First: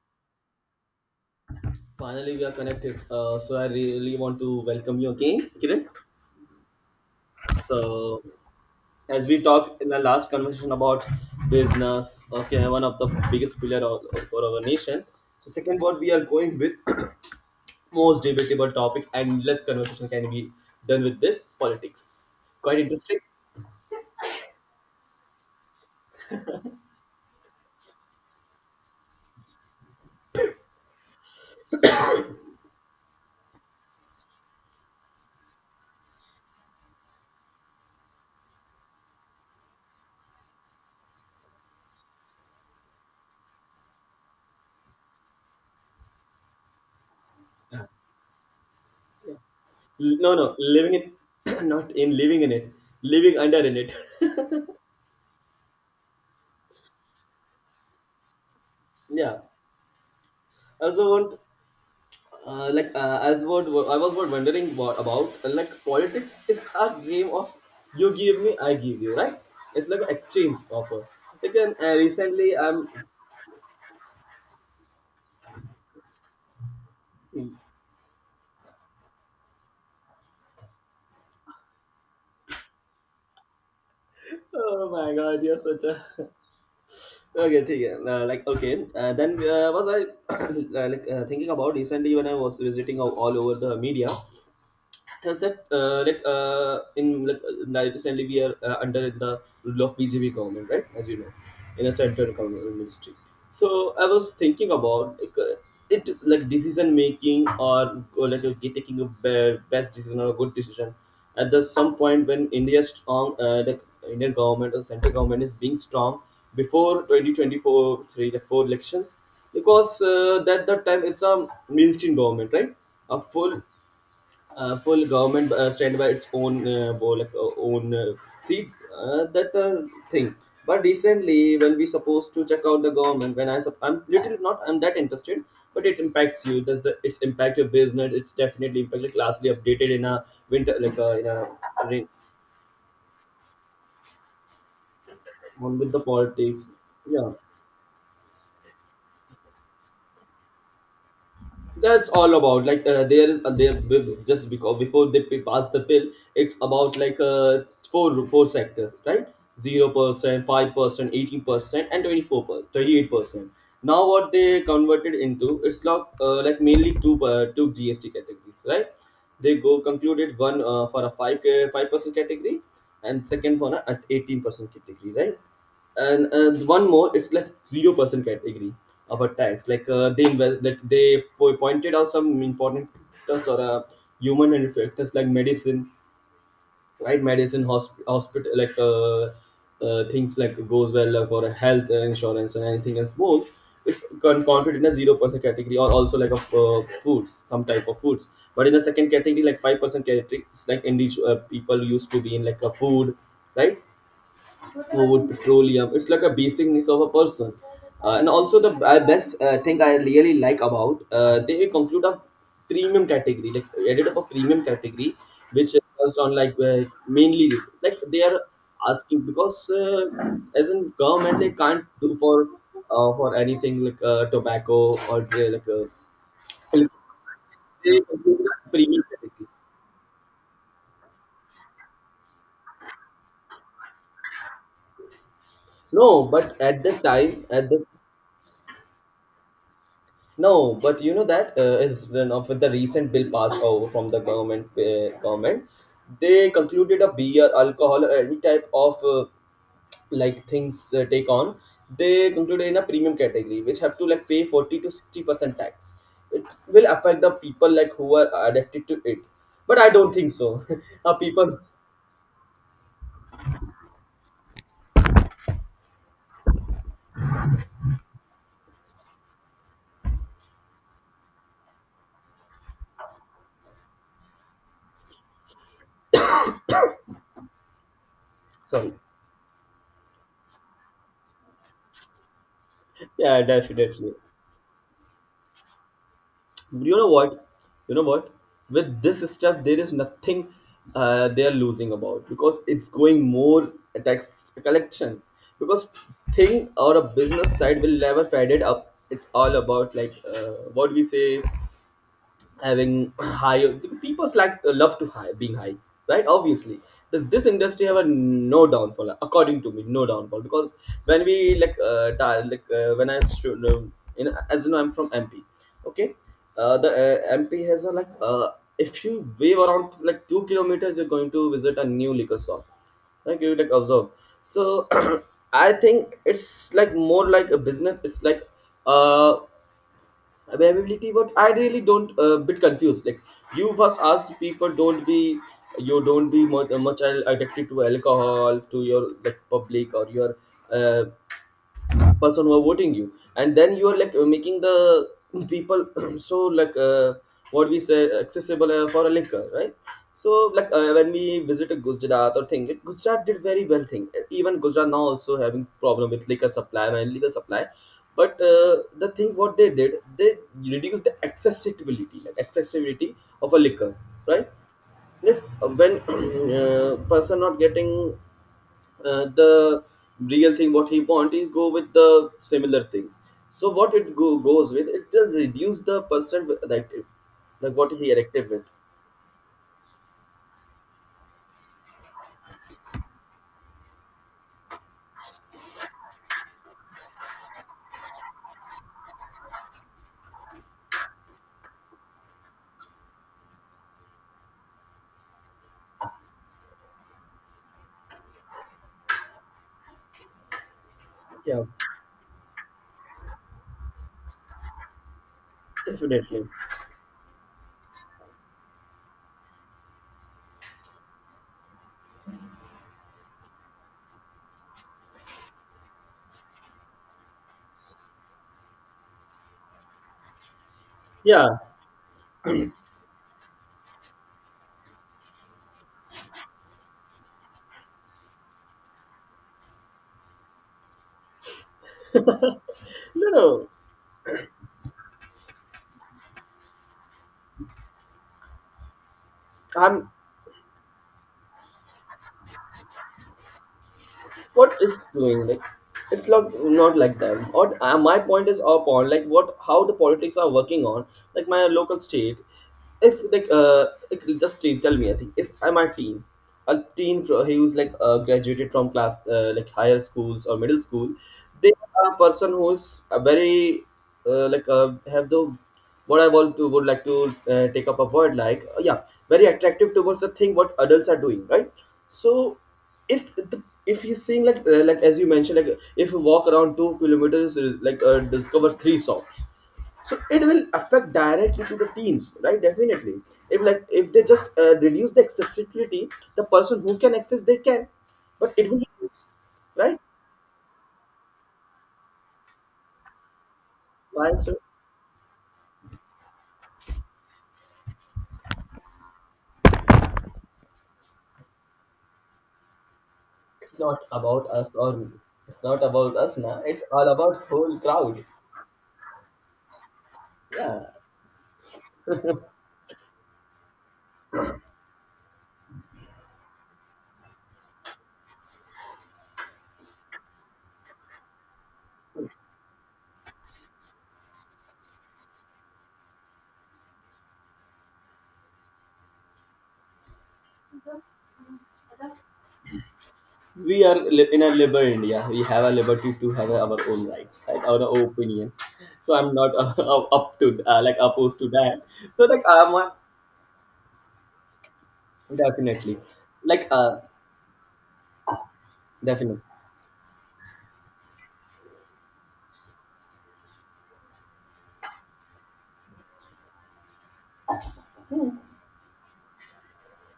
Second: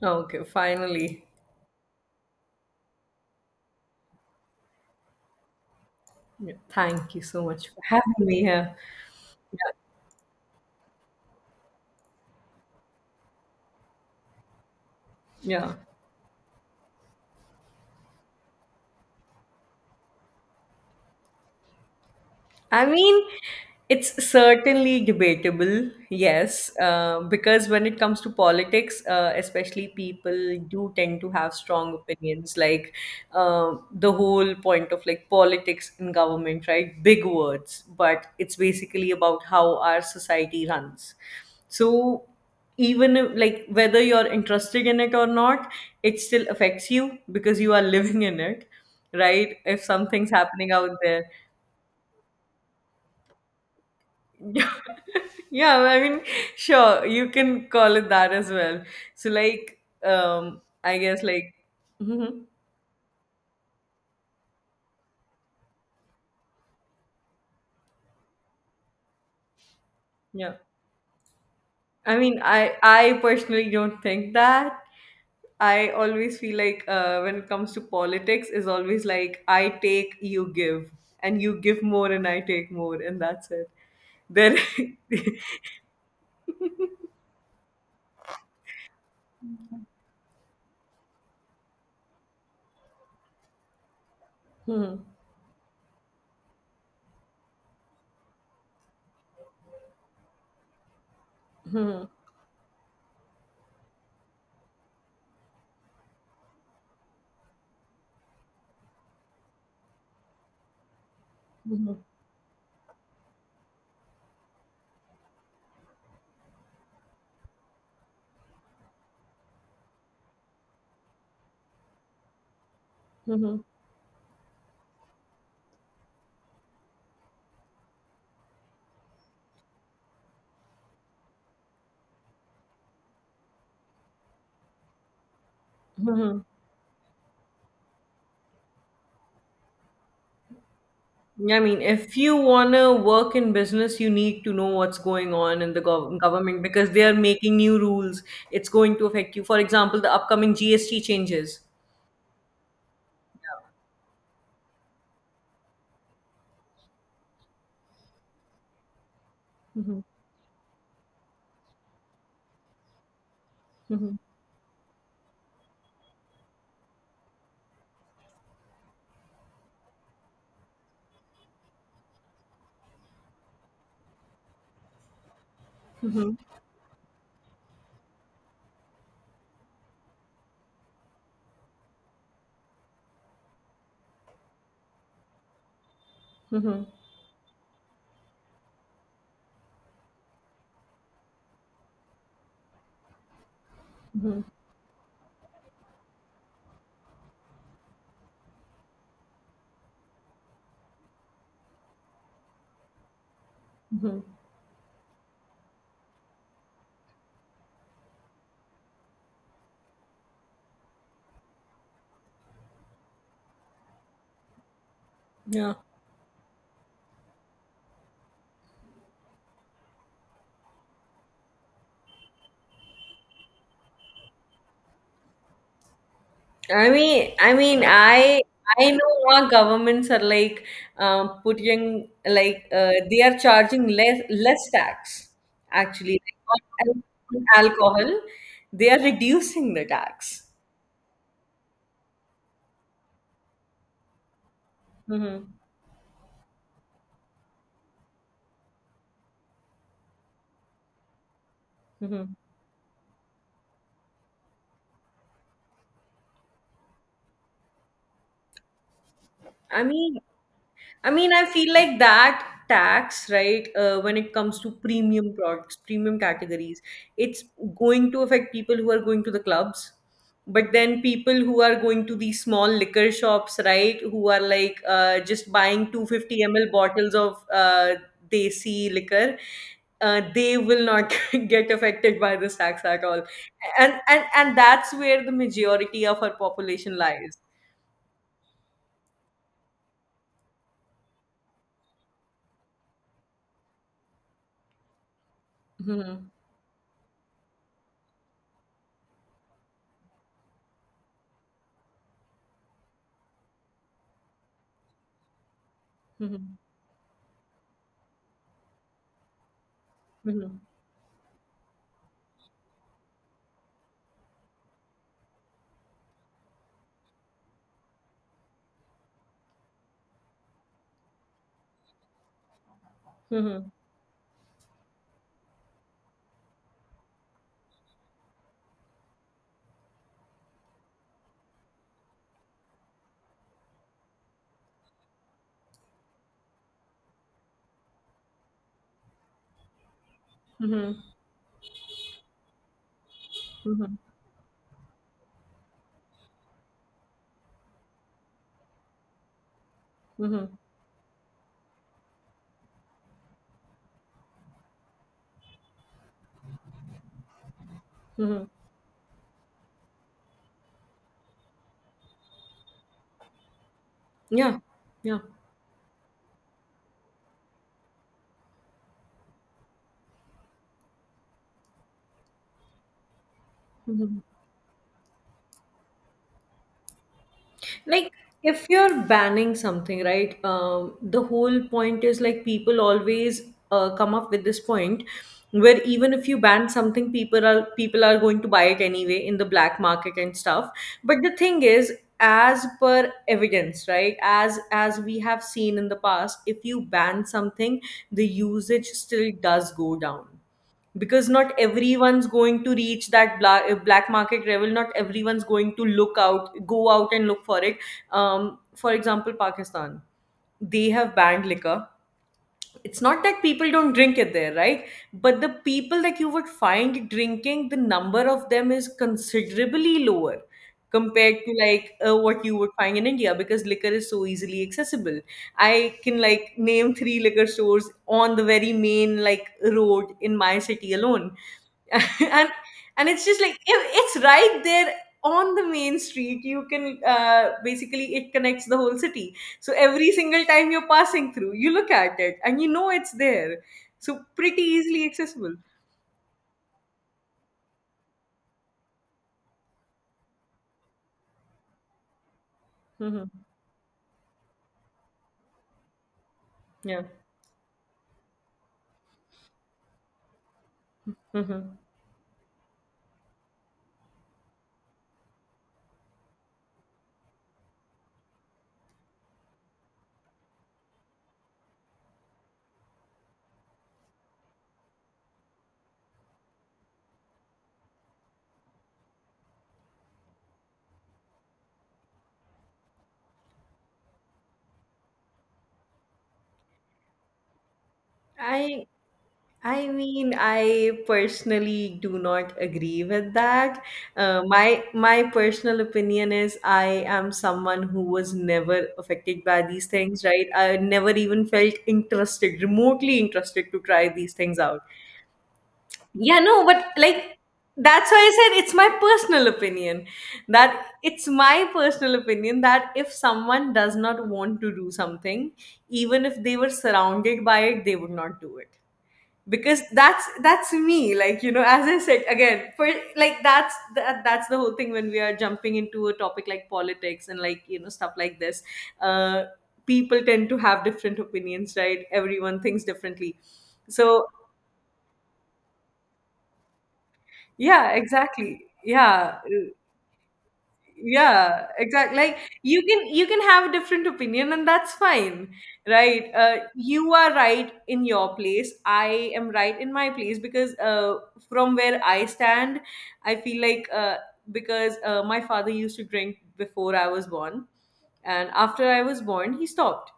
Okay, finally. Finally, we are connected. So I really want to welcome you again, Kiran. Yeah, thank you so much for So having me here. as we talked in the last conversation about business, okay, one of the biggest pillar of, for our nation. So Yeah. second, what we are going with most debatable topic and less conversation can be done with this politics. Quite I interesting. mean, it's certainly debatable, yes, because when it comes to politics, especially people do tend to have strong opinions, like the whole point of like politics in government, right? Big words, but it's basically about how our society runs. So even if, like whether you're interested in it or not, it still affects you because you are living in it, right? If something's No, no, happening out living in, there. not in living in it, living under in it. Yeah, yeah, I mean, sure, you can call it that as well. So, Yeah. like, I I also guess, want. like, mhm, As what I was what wondering what about like politics is a game of you give me, I give you, right? It's like an yeah. exchange offer again. I mean, Recently, I I'm. I personally don't think that. I always feel like when it comes to politics, is always like I take, you give, and you give more, and I take more, and that's it. There. Oh my god, you're such a okay ठीक है. Okay. Then was I, thinking about recently when I was visiting all over the media. Mhm, That's that like in like Now recently we are under the rule of BJP government, right? As you know, in a mhm, central government ministry. So I was thinking about like it like decision making, or taking a best decision or a good decision at the some mhm, point when India's strong, Indian government or central government is being strong before 2024, three like four elections, because that time, it's a mainstream government, right? A mhm, full government stand by its own, own, seats, that thing. But recently when we supposed to check out the government, when I'm little, not I'm that interested, but it mhm, impacts you. Does the it's impact your business? It's definitely impact, like lastly updated in a winter, in a I mean, rain if you want to work in business, you need to know what's going on in on the with the government politics. because they are Yeah. making new rules. It's going to affect you. For example, the upcoming GST changes. That's all about there is, just because before pass the bill, it's about four sectors, right? Hmm, 0%, 5%, 18% and 24%, 38%. Now hmm, what they converted into, it's mainly two GST categories, right? They go concluded one, for a 5, 5% category, and second for an 18% category, right? And hmm, one more, it's like 0% category of a tax. They invest, like, pointed out some important factors, or human and factors, like medicine, hmm, right? Medicine, hospital, things like goes well for health insurance and anything else, both. it's hmm, con- counted in a 0% category, or also like of foods, some type of foods. But in the second category, like 5% category, it's like individual people used to be in, like, a food, right? hmm. Food, petroleum. It's like a basic needs of a person. And also the best thing I really like about, they conclude a premium category, like added up a premium category, which Yeah. is on mainly, like they are asking because, as in government they can't do for, for anything, tobacco or they I conclude a I premium know category. our governments are like putting like they are charging less tax actually, No, but at like, on, the time, on at the. alcohol. They are reducing the tax. No, but you know that is, with the recent bill passed over from the government, they concluded a beer, alcohol, or any type of like things take on. They Mhm. concluded in a premium category, which have to like pay 40 to 60% tax. It will affect the people like who are addicted to it, but I I don't mean, think so. I Our mean, I people, feel like that tax, right, when it comes to premium products, premium categories, it's going to affect people who are going to the clubs. But then people who are going to these small liquor shops, right, who are like just buying 250 ml bottles of sorry, desi liquor, they will not get affected by this tax at all. yeah, And, definitely. and, and that's where the majority of our You population know what, lies. you know what, with this step there is nothing, they are losing about because it's going more, a tax collection, because Hmm. thing, or a business side will never fed it up. It's all about what we say, having high, people like love to high, being high, right? Obviously, this industry have a no downfall, according to me, no downfall, Mhm. because when we when no, in, as you know, I'm from MP, okay. The MP has a if you wave around like 2 kilometers, you're going to visit a new liquor shop, like, you like Mhm. observe. So I think it's like more like a business, it's uh availability, but I really don't, a bit confused, like, you first asked people don't be, you don't be much, much addicted to alcohol, to your like public or your Mhm. uh, person who are voting you, and then you are Mhm. Making the people so what we say accessible for a liquor, right? So Mhm. When we visited Gujarat, or thing, like Gujarat did very well thing. Even Gujarat now also having problem with liquor supply and liquor supply, but Mhm. The thing what they did, they reduced the accessibility, like accessibility of a liquor, right? Yeah. Yeah. Yes, when person not getting the real thing what he want, is go with the similar things. So what it Mhm. Goes with, it will reduce the percent active, like what he Like, erected with. if you're banning something, right? The whole point is like people always come up with this point where even if you ban something, people are going to buy it anyway in the black market and stuff. But the thing is, as per evidence, right? As we have seen in the past, if you ban something, the usage still does go down because not Yeah, everyone's going to reach that black market level, not everyone's going to look definitely. out, go out and look for it. For example, Pakistan, they have banned liquor. It's not that people don't drink it there, right? But the people that you would find drinking, the number of them is considerably lower compared Yeah, to like what you would find in India because liquor is so easily accessible. I can like name three liquor stores on the very main like road in my city alone. and and it's no, just like no, it's right there on the main street. You can basically, it connects the whole city, so I'm. every single time you're passing through, you look at it and you know it's there. So pretty What is easily doing, accessible. like, it's not like that. What my point is upon, like, what how the politics are working on, like my local state. If Hmm. Just tell me, I think is I'm a teen, a Yeah. teen who's graduated from class like higher schools or middle school. They Hmm. are a person who's a very have the, what I want to would like to take up a word, yeah, very attractive towards the thing what adults are doing, right? So if he's saying like as you mentioned, like if you walk around 2 kilometers, discover three songs, so it will affect directly to the teens, right? Definitely. If like, if they just reduce the accessibility, the person who can access, they can, but it will I reduce, I right? mean, I personally do not agree with that. Why so? My personal opinion is I am someone who was never affected by these things, right? I never even felt interested, remotely interested to It's not try these about things us, out. or it's not about us Yeah, now. no, It's but all like about whole that's why crowd. I said it's my personal opinion. That Yeah. it's my personal opinion that if someone does not want to do something, even if they were surrounded by it, they would not do it. Because that's me. Like, you know, as I said again, for like that's the whole thing when we are jumping into a topic like politics and, like, you know, stuff like this. Uh People tend to have different opinions, right? Everyone thinks differently. So In a liberal India, we have a liberty to have our own rights, right, our yeah, own opinion. exactly, So I'm yeah, not, up to, like, opposed to yeah, that. exactly, So like like I'm you can, you can have a different opinion and that's fine, definitely. right. Like, You are right in your place, I definitely. am right in my place because from where I stand, I feel like because my father used to drink before I was born and after I was born he stopped,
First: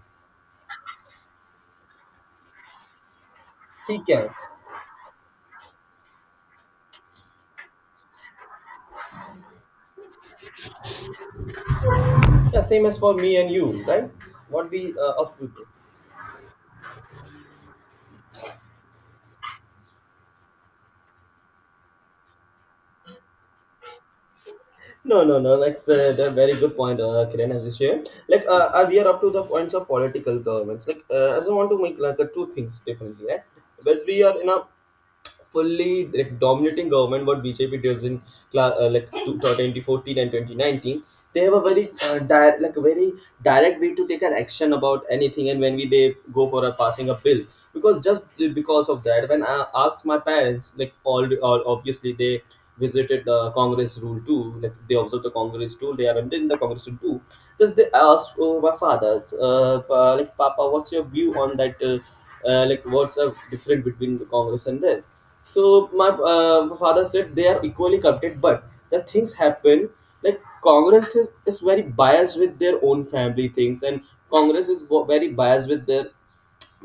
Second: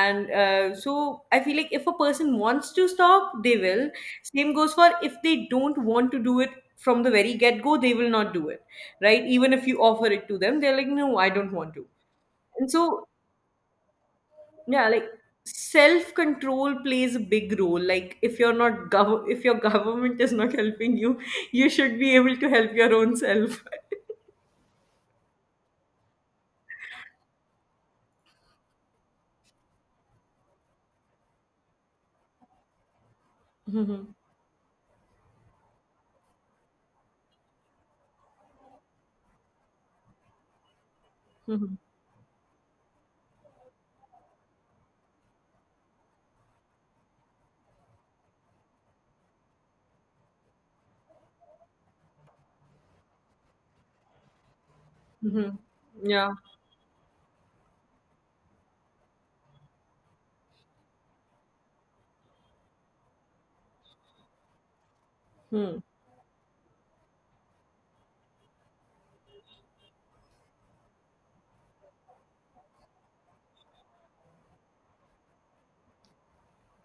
and so I feel like if a person wants to stop they will. He can. Same goes for if they don't want to do it from the very get go, they will not do it, right. Even if you offer it to them they're like, no, I don't want to. Yeah, And same as so for me and you, right? What yeah, we like up to. self control plays a big role. Like if you're not if your government is not helping you, you should be able to help your own self. No, no, no, that's a very good point, Kiran has shared. We are up to the points of political governments. I just want to make two things differently, right? Because Mhm, we are in a fully like dominating government, what BJP does in 2014 and 2019, they have a mhm, very a very direct way to take an action about anything, and when we they go for a passing of bills. Because just because of that, when I asked my parents, like, all obviously they visited the Congress rule too, like they observed the mhm. Congress rule, they are in Yeah, the Congress rule too. Just they asked, oh, my father's pa- like papa, what's your view on that, what's the difference between the Congress and them? mhm, So my father said they are equally corrupted, but the things happen, like Congress is very biased with their own family things, and Congress is very biased with their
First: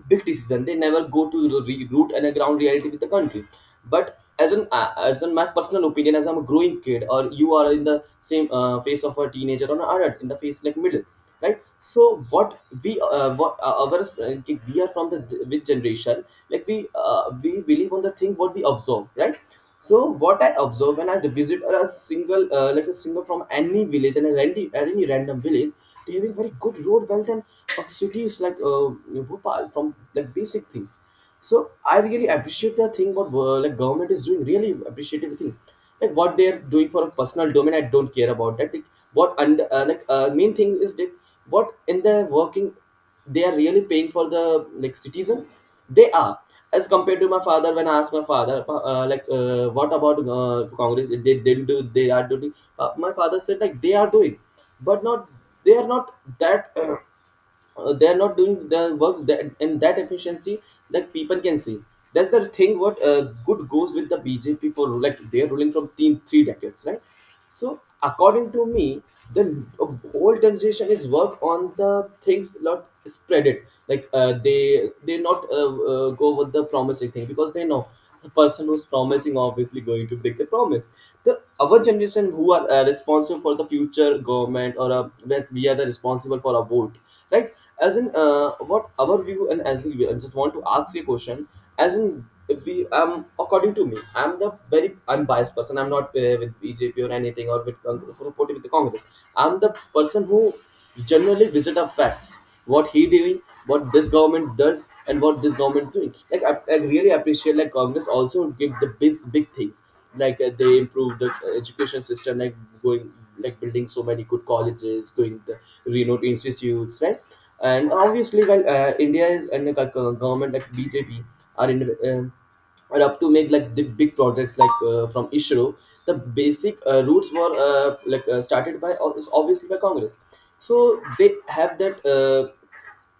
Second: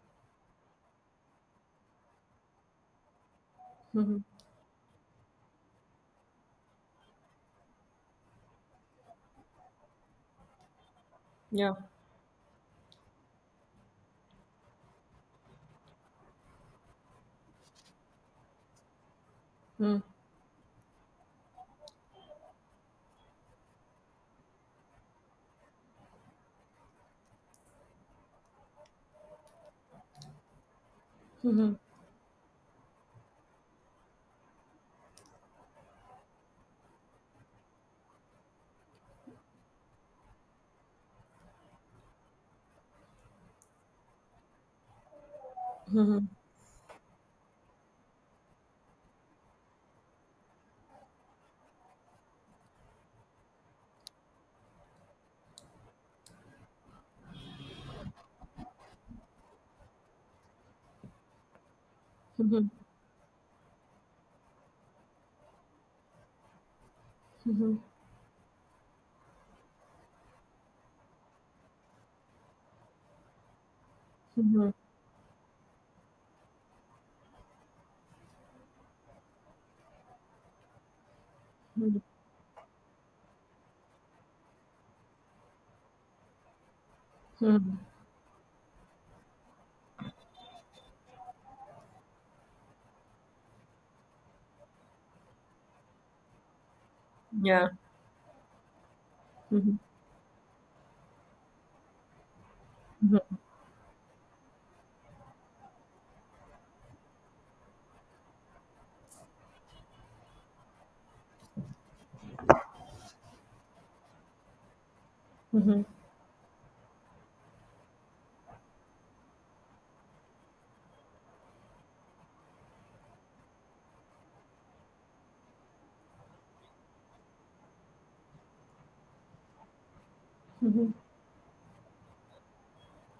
big decision. They never go to the root and a ground reality with the country. But mhm, as on my personal opinion, as I'm a growing kid, or you are in the same phase of a teenager or an adult in the phase like middle, right? yeah. So what we what our we are from the with generation, like we believe on the thing what we observe, right? Mhm, So what I observe when I visit a single from any village and a any random village, they having very good road wealth and of cities Bhopal, from like basic things. So I really appreciate the thing what government is doing, really appreciative thing, like what they are doing for a personal domain. I don't care about that. Like, what and like main thing is that what in the working they are really paying for the like citizen they mhm, are as compared to my father. When I asked my father what about Congress, they didn't do, they are doing, my father said like they are doing, but not, they are not that they are not doing the work that in that efficiency that people can see. That's the mhm, thing what good goes with the BJP, for like they are ruling from three, three decades, right? mhm, So according to me, the whole generation is work on the things, not spread it. Like mhm, they not go with the promising thing, because they know the person who's promising obviously going to break the promise. The our mhm. generation who are responsible for the future government, or yes, we are the responsible for our vote, right? Mhm. As in what our view, and as in, I just want to ask you a question. As in if we according to me, I'm the very unbiased person. I'm not with BJP or anything, or Yeah. with supporting with the Congress. I'm the Mhm. person who generally visit up facts, what he Mhm. doing, what this government does, and what this government's doing. Like I really appreciate, like Congress also did the big big things. Like they improved the education system, like going, like building so many good colleges, going the Mhm. renowned institutes, right? And obviously, while India is, and like government like BJP are in. Or up to make like the big projects like from ISRO, the basic roots were started by is obviously by Congress. Mhm. So they have that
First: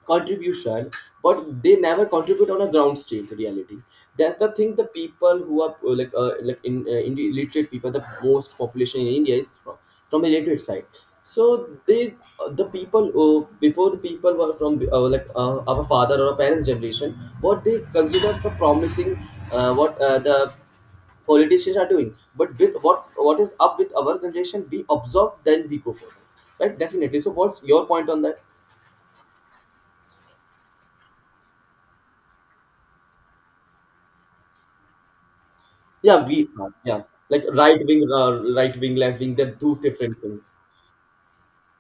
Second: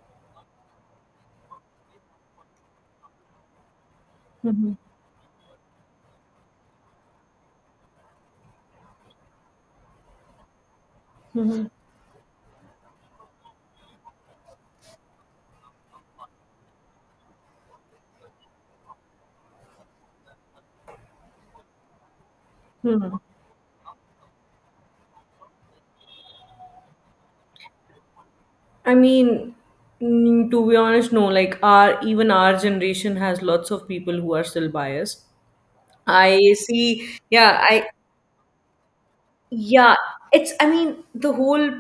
contribution, but they never contribute on a ground state reality. That's the thing. Mhm. The people who are like in the illiterate people, the most population in India is from the illiterate side, so they the people before, the people were from our father or our parents generation, what they consider the promising, what the politicians are doing. But with what Mhm. what is up with our generation, we observe then we go forward, right? Definitely. So what's your point on that? I mean, mm, to be honest, no. Like, our even our generation has lots of people who are still biased. Yeah, we I are, yeah, see. like Yeah, right I wing, right wing, left wing, they're two yeah, different things. it's, I mean, the whole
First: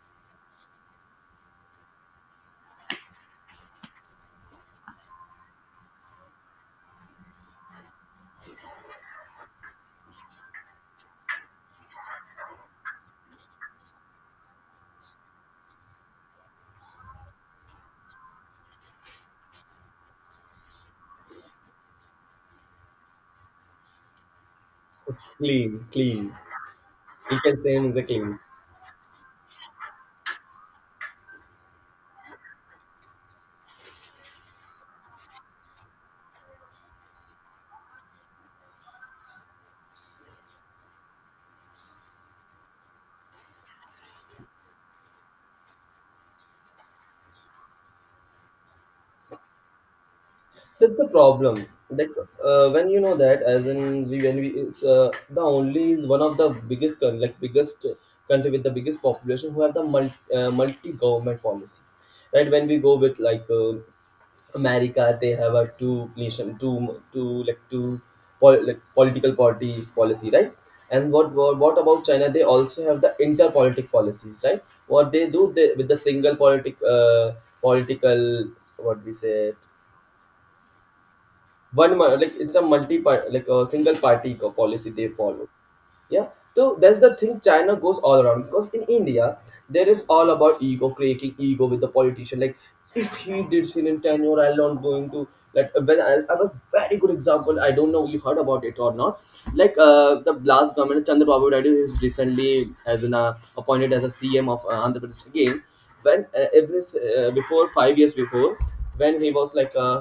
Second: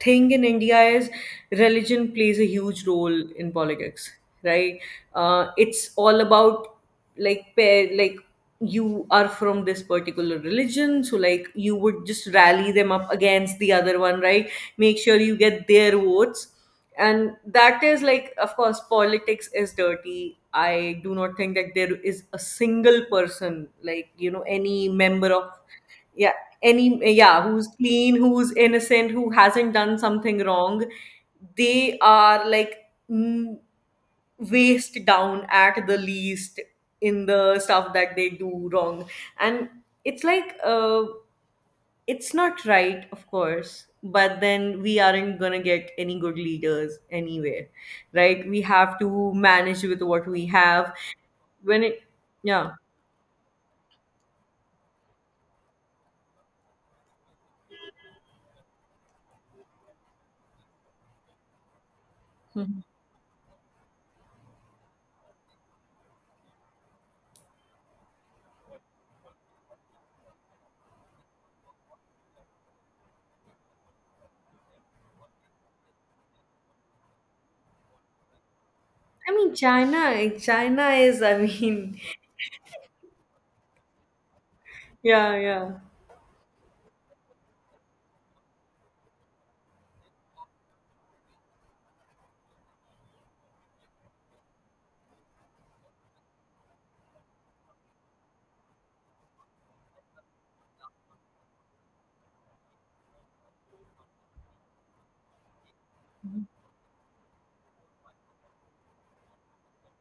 thing in India is religion plays a huge role in politics, right? It's all about like pair, like you are from this particular religion, so like you would just rally them up against the other one, right? Make sure you get their votes. And that is like, of course, politics is dirty. I do not think that there is a single person, like, you know, any It's member of clean, clean. yeah, any, We yeah, can who's say it's a clean, clean. who's innocent, who hasn't done something wrong. They are like, mm, waist down at the least in the stuff that they do wrong. And it's like it's not right, of course, but then we aren't going to get any good leaders anyway, right. We have to manage with what we have That's the problem, when it that yeah. when you know that, as in we, when we it's the only one of the biggest like biggest country with the biggest population, who have the multi, multi government policies, right? When we Mhm. go with like America, they have a two nation, two like two like political party policy, right? And what, what about China? They also have the interpolitic policies, right? What they do, they, with the single politic political, what we say, China is, I mean, like it's a multi part, like a single party policy they yeah, follow. yeah. Yeah. So that's the thing, China goes all around. Because in India, there is all about ego, creating ego with the politician. Like if he did sin in tenure, I'm not going to, like when I have a very good example, I don't know you heard about it or not. Like the last government, Chandrababu Naidu is recently as in appointed as a CM of Andhra Pradesh again. When before 5 years before, when he was like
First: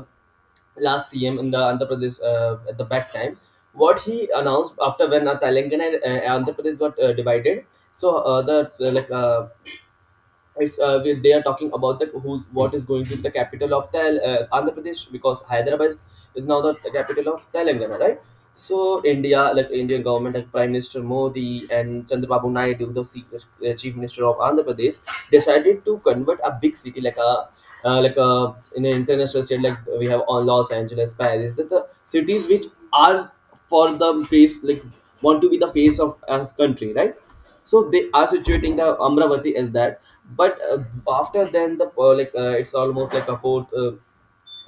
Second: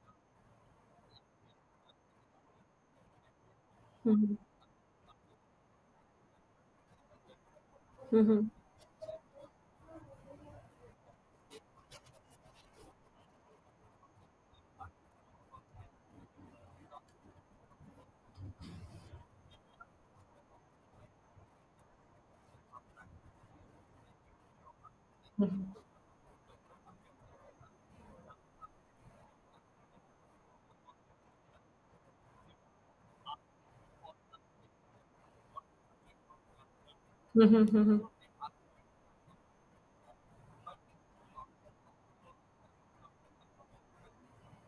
last CM in the Andhra Pradesh at the back time. What he Mhm, announced after, when Telangana and Andhra Pradesh got divided, so mhm, they are talking about the who, what is going to be the capital of the Andhra Pradesh, because Hyderabad is now the capital of Telangana, right? So India, like Indian government, like Prime Minister Modi and Chandrababu Naidu, the Chief Minister of Andhra Pradesh, decided to convert a big city like a in an international state, like we have on Los Angeles, Paris, that the cities which are for the face, like want to be the face of a country, right? mhm, So they mhm. are situating the Amravati as that. But after then the it's almost like a fourth uh,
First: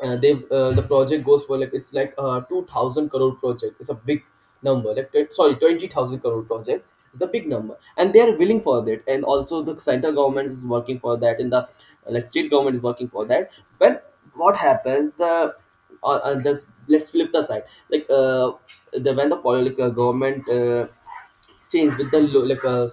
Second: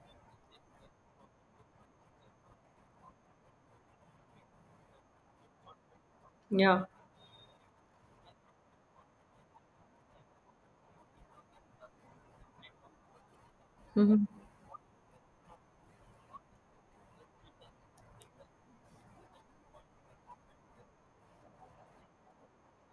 uh, they uh, the project goes for like, it's like a 2000 crore project, it's a big number, like sorry, 20,000 crore Yeah. project, it's the big number, and they are willing for that, and also the central government is working for that, and the like state government is working for that. But Mhm, what happens, the the, let's flip the side, like the, when the political government change with the like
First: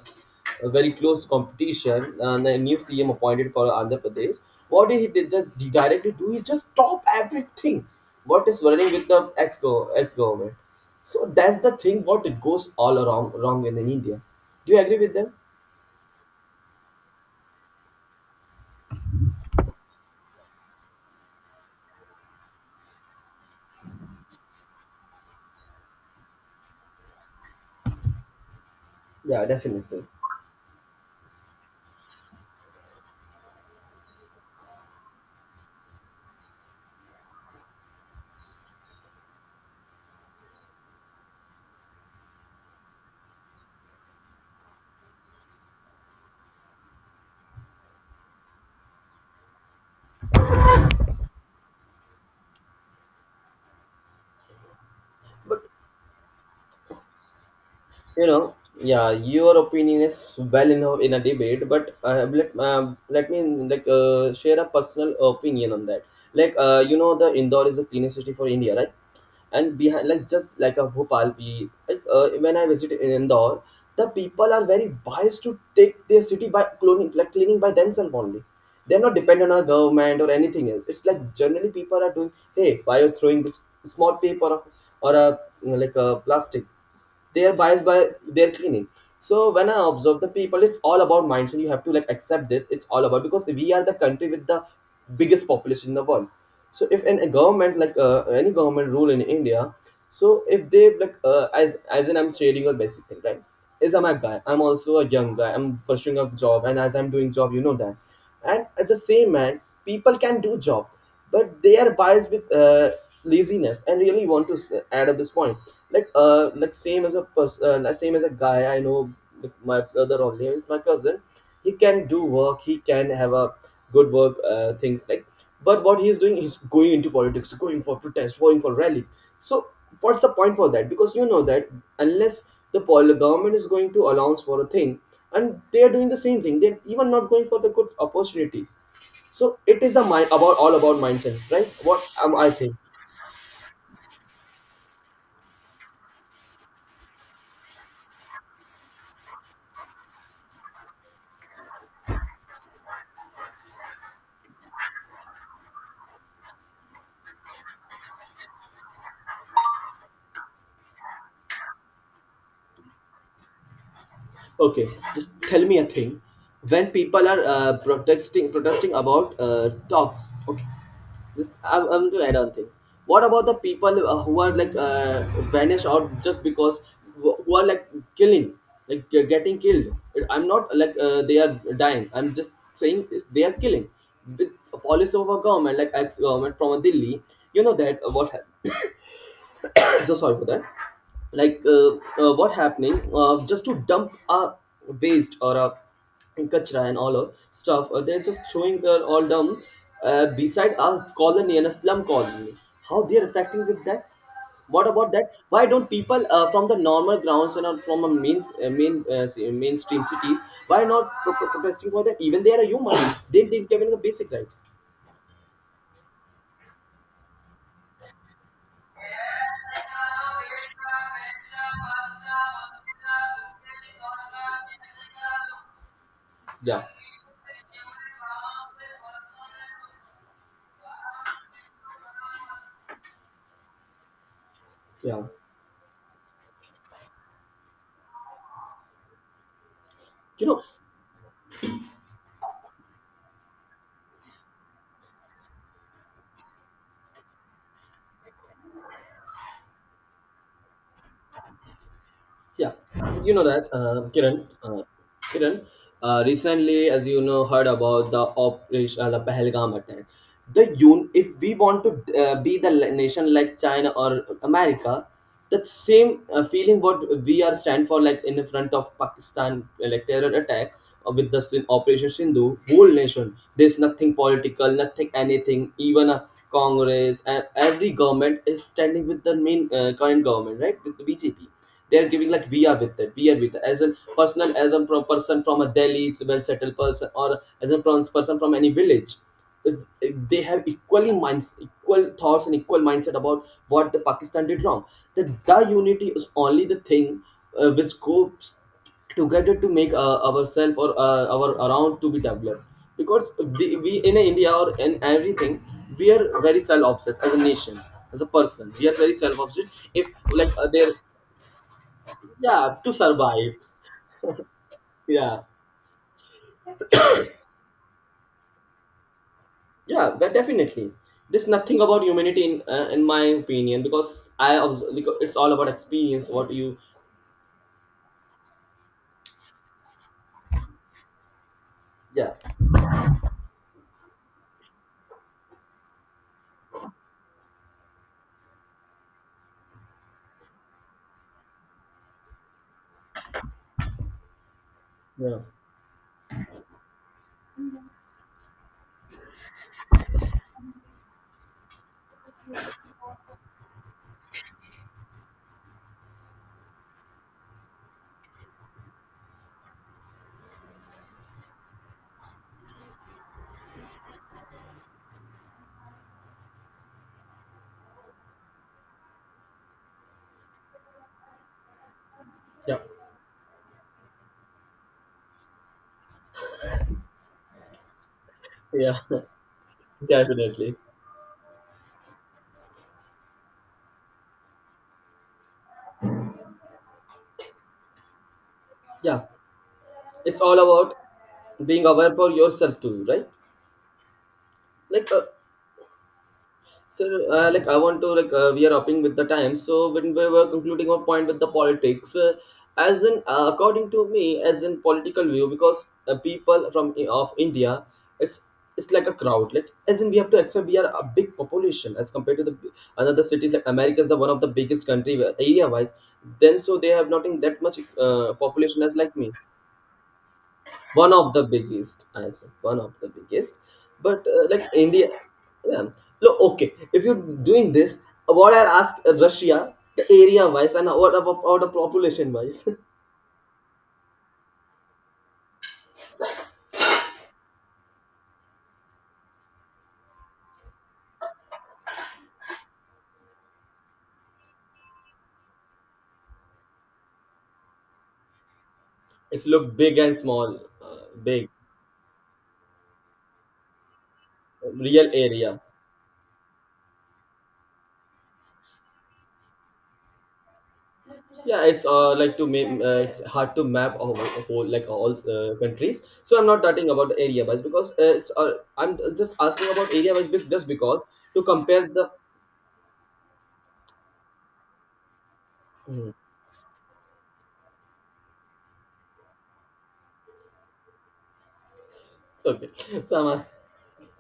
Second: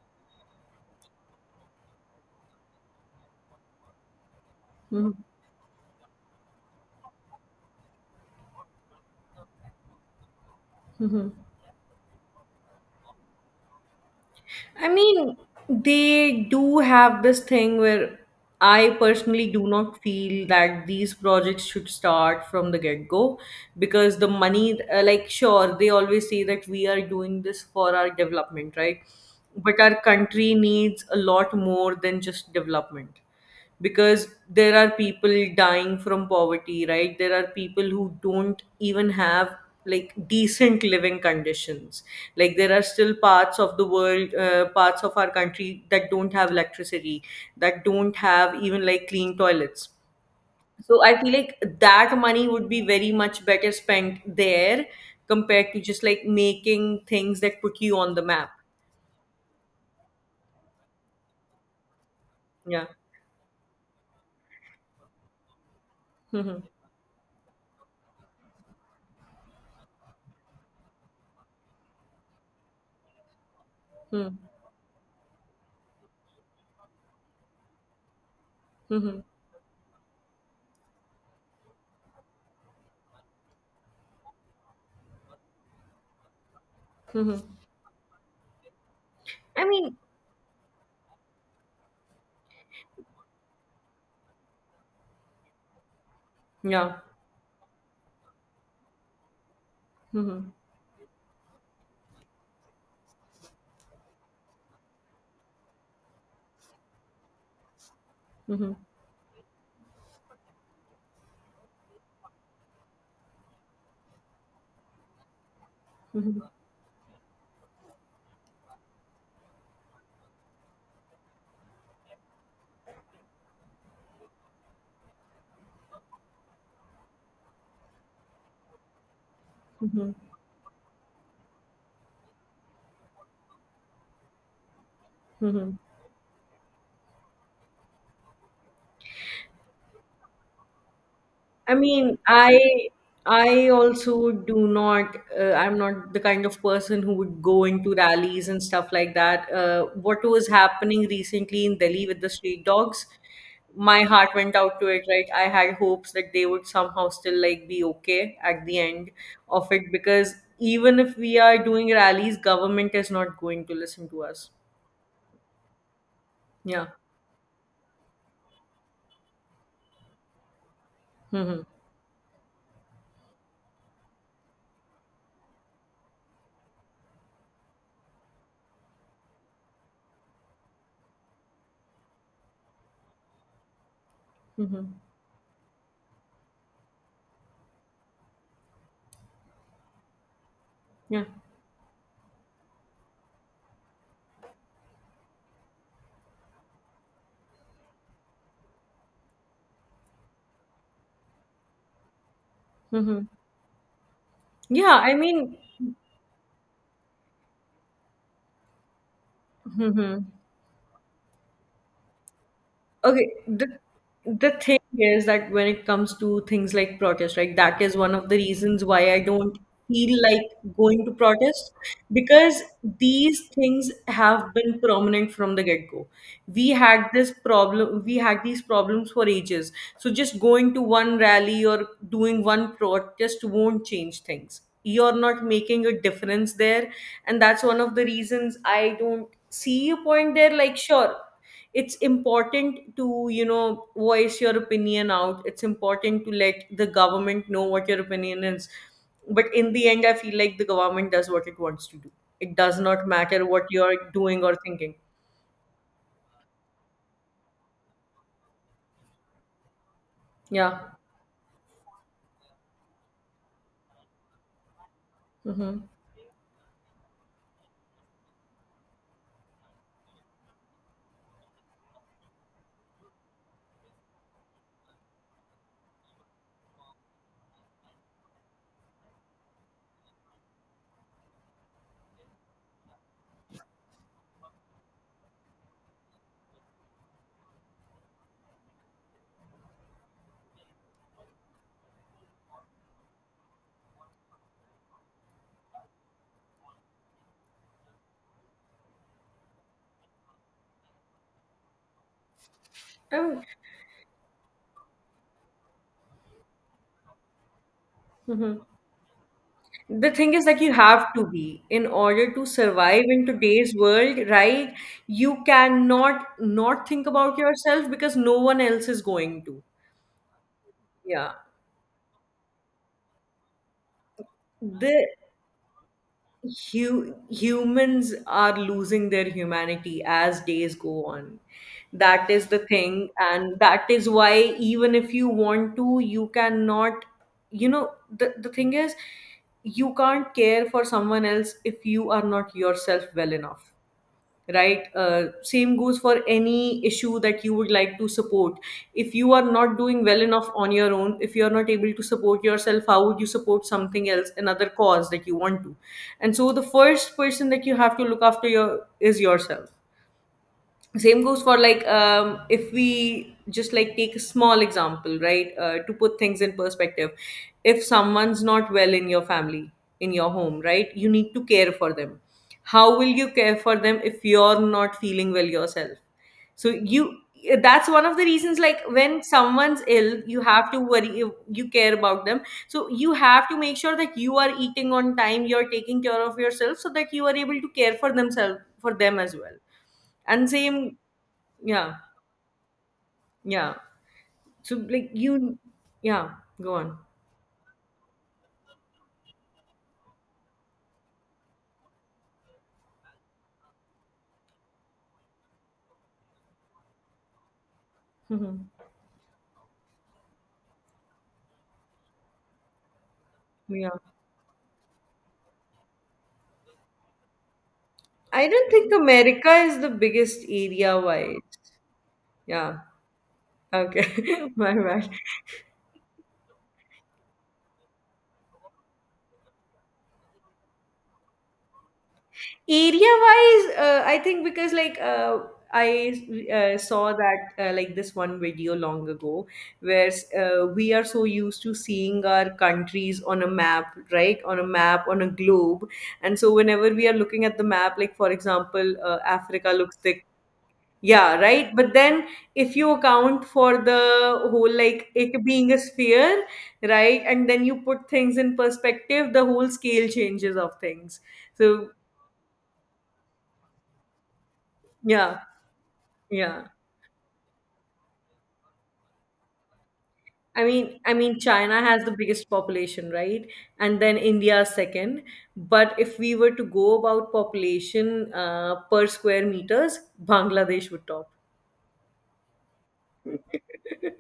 a very close competition, and the new CM appointed for Andhra Pradesh. What did he mhm, did, just he directly do? He just stop everything. What is running with the ex government? mhm. So that's the thing. What it goes all around wrong in India. Do you I agree with them? mean, they do have this thing where I personally do not feel that these projects should start from the get go because the money, like, sure, they always say that we are doing this for our development, right? Yeah, But our definitely. country needs a lot more than just development, because there are people dying from poverty, right. There are people who don't even have like decent living conditions, like there are still parts of the world, parts of our country that don't have electricity, that don't have even like clean toilets. So I feel like that money would be very much better spent there But compared to just like making things that put you on the you map. know, yeah, your opinion is well enough in a debate, but Yeah. Let me like share a personal opinion on that. Like Mm-hmm. You know the Indore is the cleanest city for India, right? And behind like just like a Bhopal, we like when I visit in Indore, the Mm-hmm. people are very biased to take their city by cloning, like cleaning by themselves only. They're not Mm-hmm. dependent on government or anything else. It's like generally people are doing, hey, why are you throwing this small paper, or a, like a plastic? Mm-hmm. They are biased by their cleaning. So I when I mean, observe the people, it's all about mindset. You have to like accept this. It's all about, because we are the country with the biggest population in the world. So yeah. if an, a government like any government rule in India, so Mm-hmm. if they like as in I'm sharing a basic thing, right? Is I'm a guy, I'm also a young guy, I'm pursuing a job, and as I'm doing job, you know that, and Mhm, at the same man, people can do job, but they are biased with laziness, and really want to add up this point. Like mhm, same as a person, like same as a guy I know, like my brother only is my cousin. He can do work, he can have a good work things, like, but what he is doing is going into politics, going for protests, going for rallies. So mhm, what's the point for that? Because you know that, unless the government is going to allowance for a thing, and mhm. they are doing the same thing, they're even not going for the good opportunities. So it is the mind about, all about mindset, right? I What mean, am I think? I also do not. I'm not the kind of person who would go into rallies and stuff like that. What was happening recently in Delhi with the street dogs, my heart went out to it. Right, I had hopes that they would somehow still like be okay at the end of it because even if we are doing rallies, government is not going to listen to us. Okay, just tell me a thing. When Yeah. people are protesting about talks. Okay, just Mm-hmm. I'm going to add on thing. What about the people who are like vanish out, just because who are like killing, like getting killed? I'm not like they are dying, I'm just saying is they are killing with a Mm-hmm. policy of a government, like ex government from Delhi. You know that what happened. So sorry for that. Yeah. Like what happening just to dump a waste, or a kachra and all of stuff, they're just throwing their all down beside a colony and a slum colony. How Mm-hmm. they're affecting with that? What Yeah, about I that? mean, Why don't people from the normal grounds, and from a main mainstream hmm. cities, why not protesting for that? Even they are a human, Okay, they, they're the given the basic rights. thing is that when it comes to things like protest, right, that is one of the reasons why I don't feel like going to protest because these things have been prominent from the get-go. We Yeah. had this problem, we had these problems for ages. So just going to one rally or doing one protest won't change things. You're Tela. not making a difference there, and that's one of the reasons I don't see a point Que. there. Like, sure, it's important to, you know, voice your opinion out, it's important to let the government know what your opinion is, but in the end I feel like the government does what it wants to do. It Yeah, does not you know matter that, what you're Kiran. doing or thinking. Kiran, recently, as you know, heard about the operation, the Pahalgam attack. The Yeah. If we want to be the nation like China or America, that Mm-hmm. same feeling what we are stand for, like in front of Pakistan, like terror attack with the Operation Sindhu, whole nation. There's nothing political, nothing anything. Even a Congress and every government is standing with the main current government, right, with the BJP. They are giving like we are with it as a personal as a person from a Delhi, it's a well settled person, or as a person from any village is. They have equally minds, equal thoughts and equal mindset about what the Pakistan did wrong. That the unity is only the thing which goes together to make ourselves or our around to be developed, because we in India or in everything, we are very self-obsessed as a nation. As a Hmm. person we are very self-obsessed if The thing is like that you there have to be in order to yeah, to survive in survive. today's world, right? Yeah. You cannot not think about yourself because no one else is going to. Yeah, but definitely Yeah. there's nothing about humanity in my opinion, because The because it's all about experience what you. Humans are losing their humanity as days go on. Yeah. That is the thing, and that is why even if you want to, you cannot. you know the thing is, you can't care for someone else if you are not yourself well enough, right? Yeah. Same goes for any issue that you would like to support. If you are not doing well enough on your own, if you are not able to support yourself, how would you support something else, another cause that you want to? And so the first person that you have to look after your is yourself. Same goes for like, if we just like take a small example, right? To put things in perspective, if someone's not well in your family, in your home, right, you need to care for them. Yeah. How will you care for them if you're not feeling well yourself? So you That's one of the reasons, like Yeah. when someone's ill, you have Definitely. to worry, you care about them, so you have to make sure that you are eating on time, you're taking care of yourself, so that you are able to care for themselves, for them Yeah, as well. it's And all about same. being Yeah, aware for yourself too, right? yeah. So like like uh, you, yeah, go on. So, like, I want to we are upping with the time. So, when we were concluding our point with the politics, as in according to me, as in political view, because people from of India, it's Mhm. it's like a crowd. Like, as in we have to accept we are a big population as compared to the another cities. Like Yeah. America is the one of the biggest country area wise. Then so they have not in that much I don't population think as like me. America is the biggest area One of wise. the biggest, I say one Yeah. of the biggest. But Okay. like My India, bad. yeah. Look, okay, if you're doing this, what I ask Russia the area wise, and what about the population wise? Area wise, I think because like, I saw that, like this one video long ago where, we are so used to seeing our countries on a map, right? On a map, on a globe. And so whenever we are looking at the map, like for example, It's Africa look big looks and like, small, yeah, big. right. But then if you account for the whole like Real it area. being a sphere, right? And then you put things in perspective, the whole scale changes of things. Yeah, So it's like to it's hard to map a whole like all yeah, countries, so I'm not yeah. talking about area wise because it's, I'm just asking about area wise, I just mean, because I mean, to China compare has the. the biggest population, right? And then India is second. But if we were to go about population per square meters, Bangladesh would top. Okay. So I'm,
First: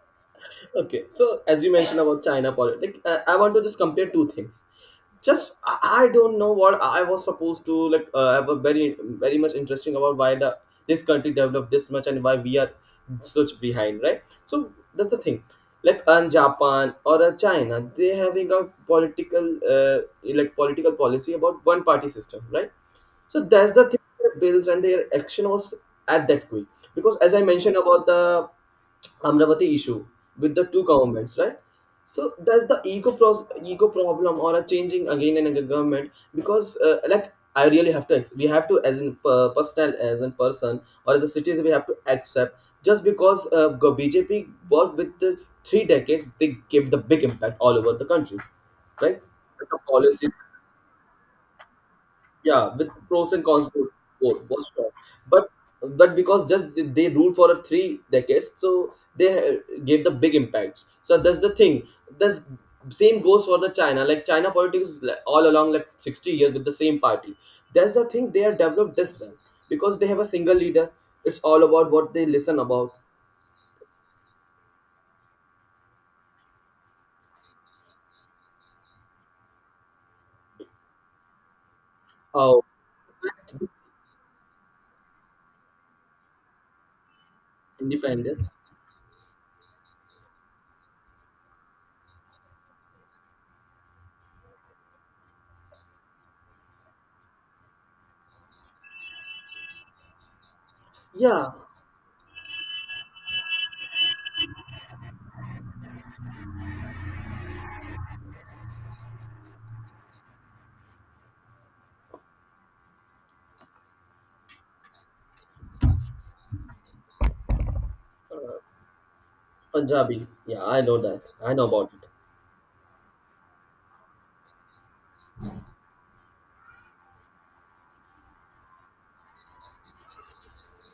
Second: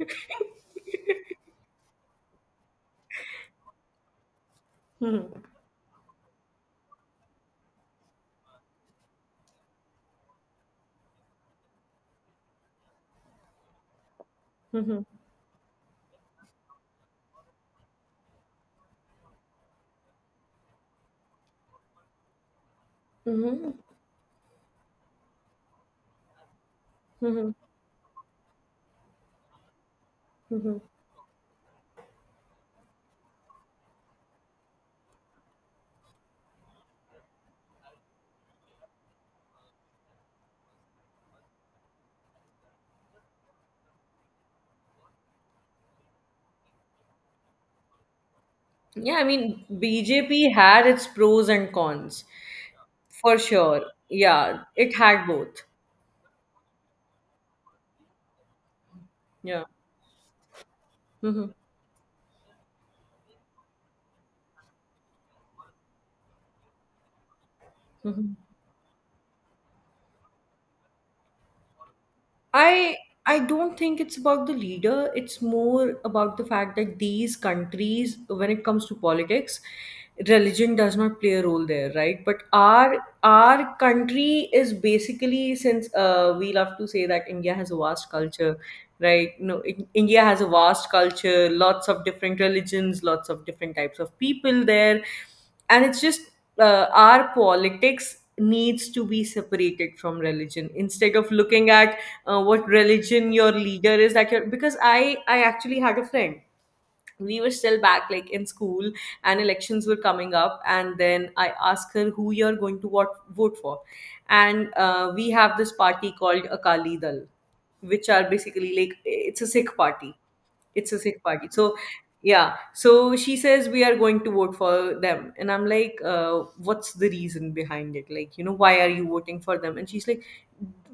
okay, so as you mentioned about China politics, like, I want to just compare two things. Mhm. Just I don't know what I was supposed to like. I was very very much interesting about why the this country developed this much and why we are such behind, right? So Mhm. that's the thing. Like in Japan or China, they having a political like political policy about one party system, right? So that's Mhm. the thing. Their bills and their action was at that quick because, as I Mhm. mentioned about the Amravati issue with the Mhm. two governments, right? So that's the ego problem, or a changing again and again government, because like I really have to we have to as in personal as in person or as a citizen we have to accept just because BJP worked with the three decades they gave the big impact all over the country, Yeah, right? I mean, The policies, BJP had its pros and cons yeah, with pros for and cons sure. both, both Yeah, was strong. it had But both. but because just they ruled for a three decades, so Yeah. Gave the big impacts. So that's Hmm. the thing. That's same goes for the China. Like China politics is like all along like 60 years with the same party. That's the thing. Hmm. They are developed this well because they have a single leader. It's all about what they listen about. I I don't think it's about the leader. It's more about the fact that these countries, when it comes to politics, religion does not play a role there, right? But How our country is basically, since we love to say that India has a vast independence. culture, right? No, in, India has a vast culture, lots of different religions, lots of different types of people there, and it's just, our politics needs to be separated from religion instead of Yeah, looking at, what religion your leader is, that you're, because I actually had a friend. We were still back like in school, and elections were coming up, and then I asked her who you're going to, what, vote for, and we have this party called Akali Dal, which are basically like it's a Sikh party, Punjabi. Yeah, I it's know a that. Sikh party. I know So about it. yeah, so she says we are going to vote for them, and I'm like, what's the reason behind it? Like, you know, why are you voting for them? And she's like,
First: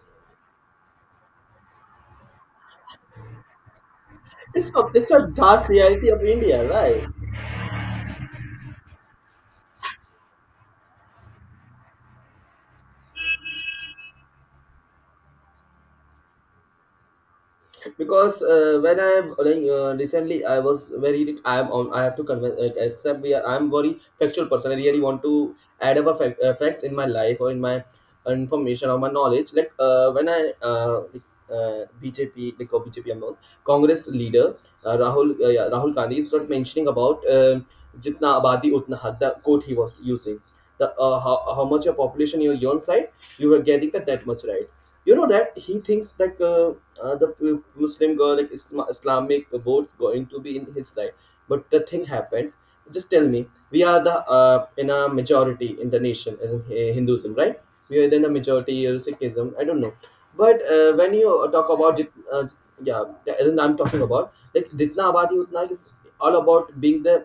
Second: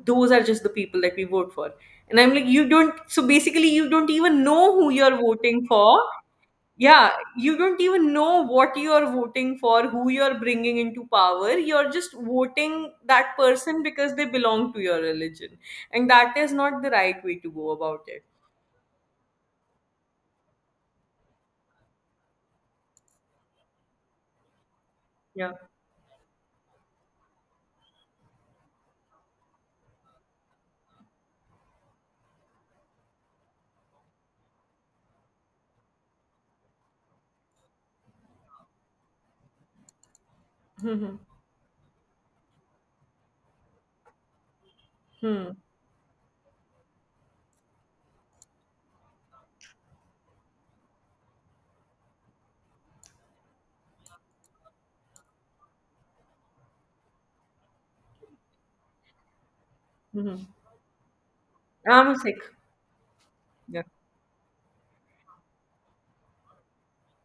those are just the people that we vote for. And I'm like, you don't, so basically you don't even know who It's you're a voting dark for. reality of India, right? Yeah, you don't even know what you're voting for, who you're bringing into power. You're just voting that person because they belong to your religion, and that is not the right way to go about it. Because when I'm like, recently I was very I'm on I have to convince accept we are, I'm very factual person, I really want Yeah. to add up a fact, facts in my life or in my information or my knowledge when I like, BJP like or BJP I'm Congress leader, Rahul yeah, Rahul Gandhi is not mentioning about jitna abadi utna had the quote he was using the. Hmm. How much your population in your own side, you were getting that that much, right? You know Hmm. that he thinks that. The Muslim girl, like Islamic votes going to be in his side. But the thing happens. Just tell me, we are the in a majority in the nation as in Hinduism, right? We are in the majority Sikhism. I don't know, Hmm. but when you talk about I'm sick yeah, yeah, as in I'm yeah. talking about like jitna abadi utna is all about being the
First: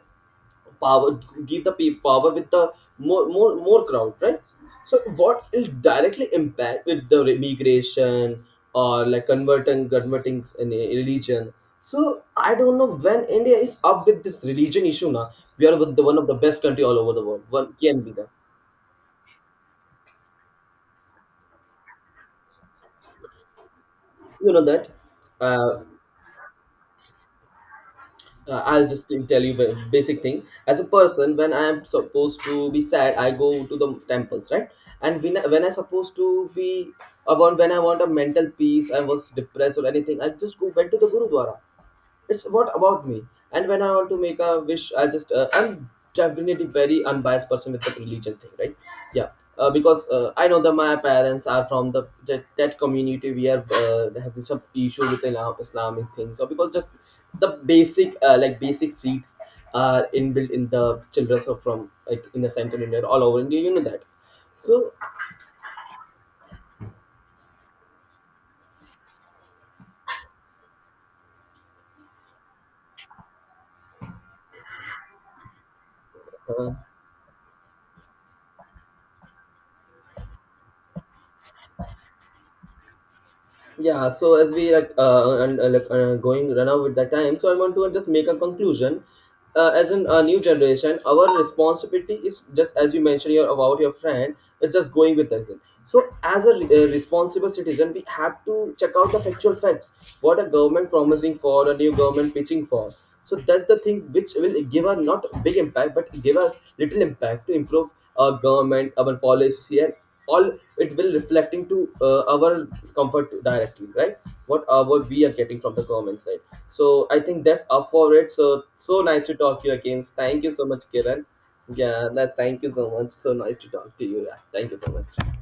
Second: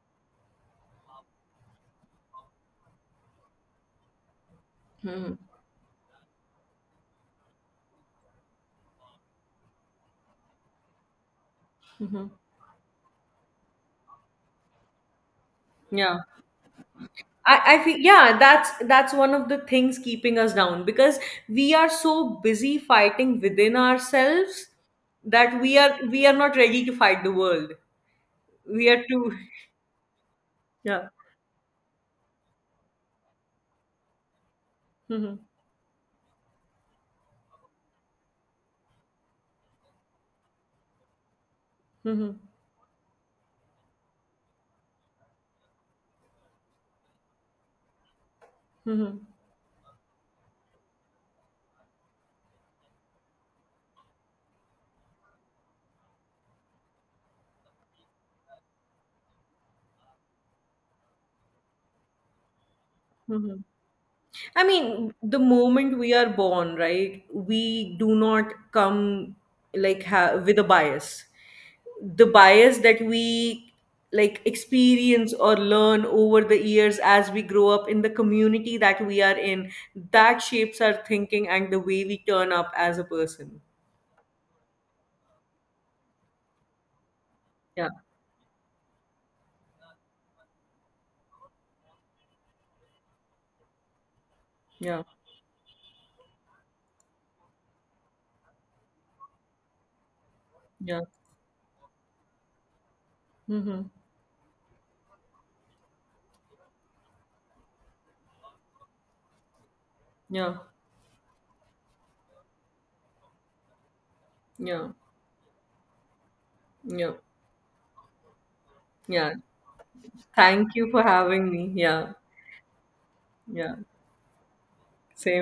power, give the people power with the more crowd, right? So Hmm. what is directly impact with the migration or like converting in a religion. So Hmm. I don't know when India is up with this religion issue. Now we are with the one Yeah. of the best country all over the world I, one I feel, can be that. yeah, that's one of the things keeping us down, because we are so busy fighting within You know ourselves that. that we uh, are, we are not ready to fight the world. I'll We are just too. tell you the basic thing. As a Yeah. person, when I am supposed to be sad, I go to the temples, right? And Mhm. when I supposed to be about when I want a mental peace, I was depressed or anything, I just go went to the gurudwara. Mhm. It's what about me. And when I want to make a wish, I just I'm definitely very unbiased person with the religion thing, right? Mhm. Yeah. Because I know that my parents are from that community, we are having some issue with Islam, Islamic things, so because just the basic like basic seeds are inbuilt in the children, so from like in the central India all over India, Mhm. you know that. I So mean, the moment we are born, right, we do not come like, with a bias. The bias that we like experience or learn over the uh, years as we grow up in the community that we are in, that shapes our thinking and the way we turn up as a person. yeah, so as we and going run out with the time, so I want to Yeah, just make a conclusion. As in a new generation, our responsibility is just as you mentioned your about your friend, it's just yeah, going with that. So as a responsible citizen, we have to check out the factual facts, what a government yeah. promising for, a new government pitching for. So that's the Mm-hmm. thing which will give a not big impact but give a little impact to improve our government, our policy and all. Yeah, It will reflecting to our comfort directly, right, yeah, what we are getting from the government side. So yeah, I think that's up for it. So, so nice yeah. to talk to you again, thank you so Thank much, you for Kiran. having me. Yeah, Yeah, that's thank you so much, so nice to yeah. talk to you, yeah, thank you so much. Same.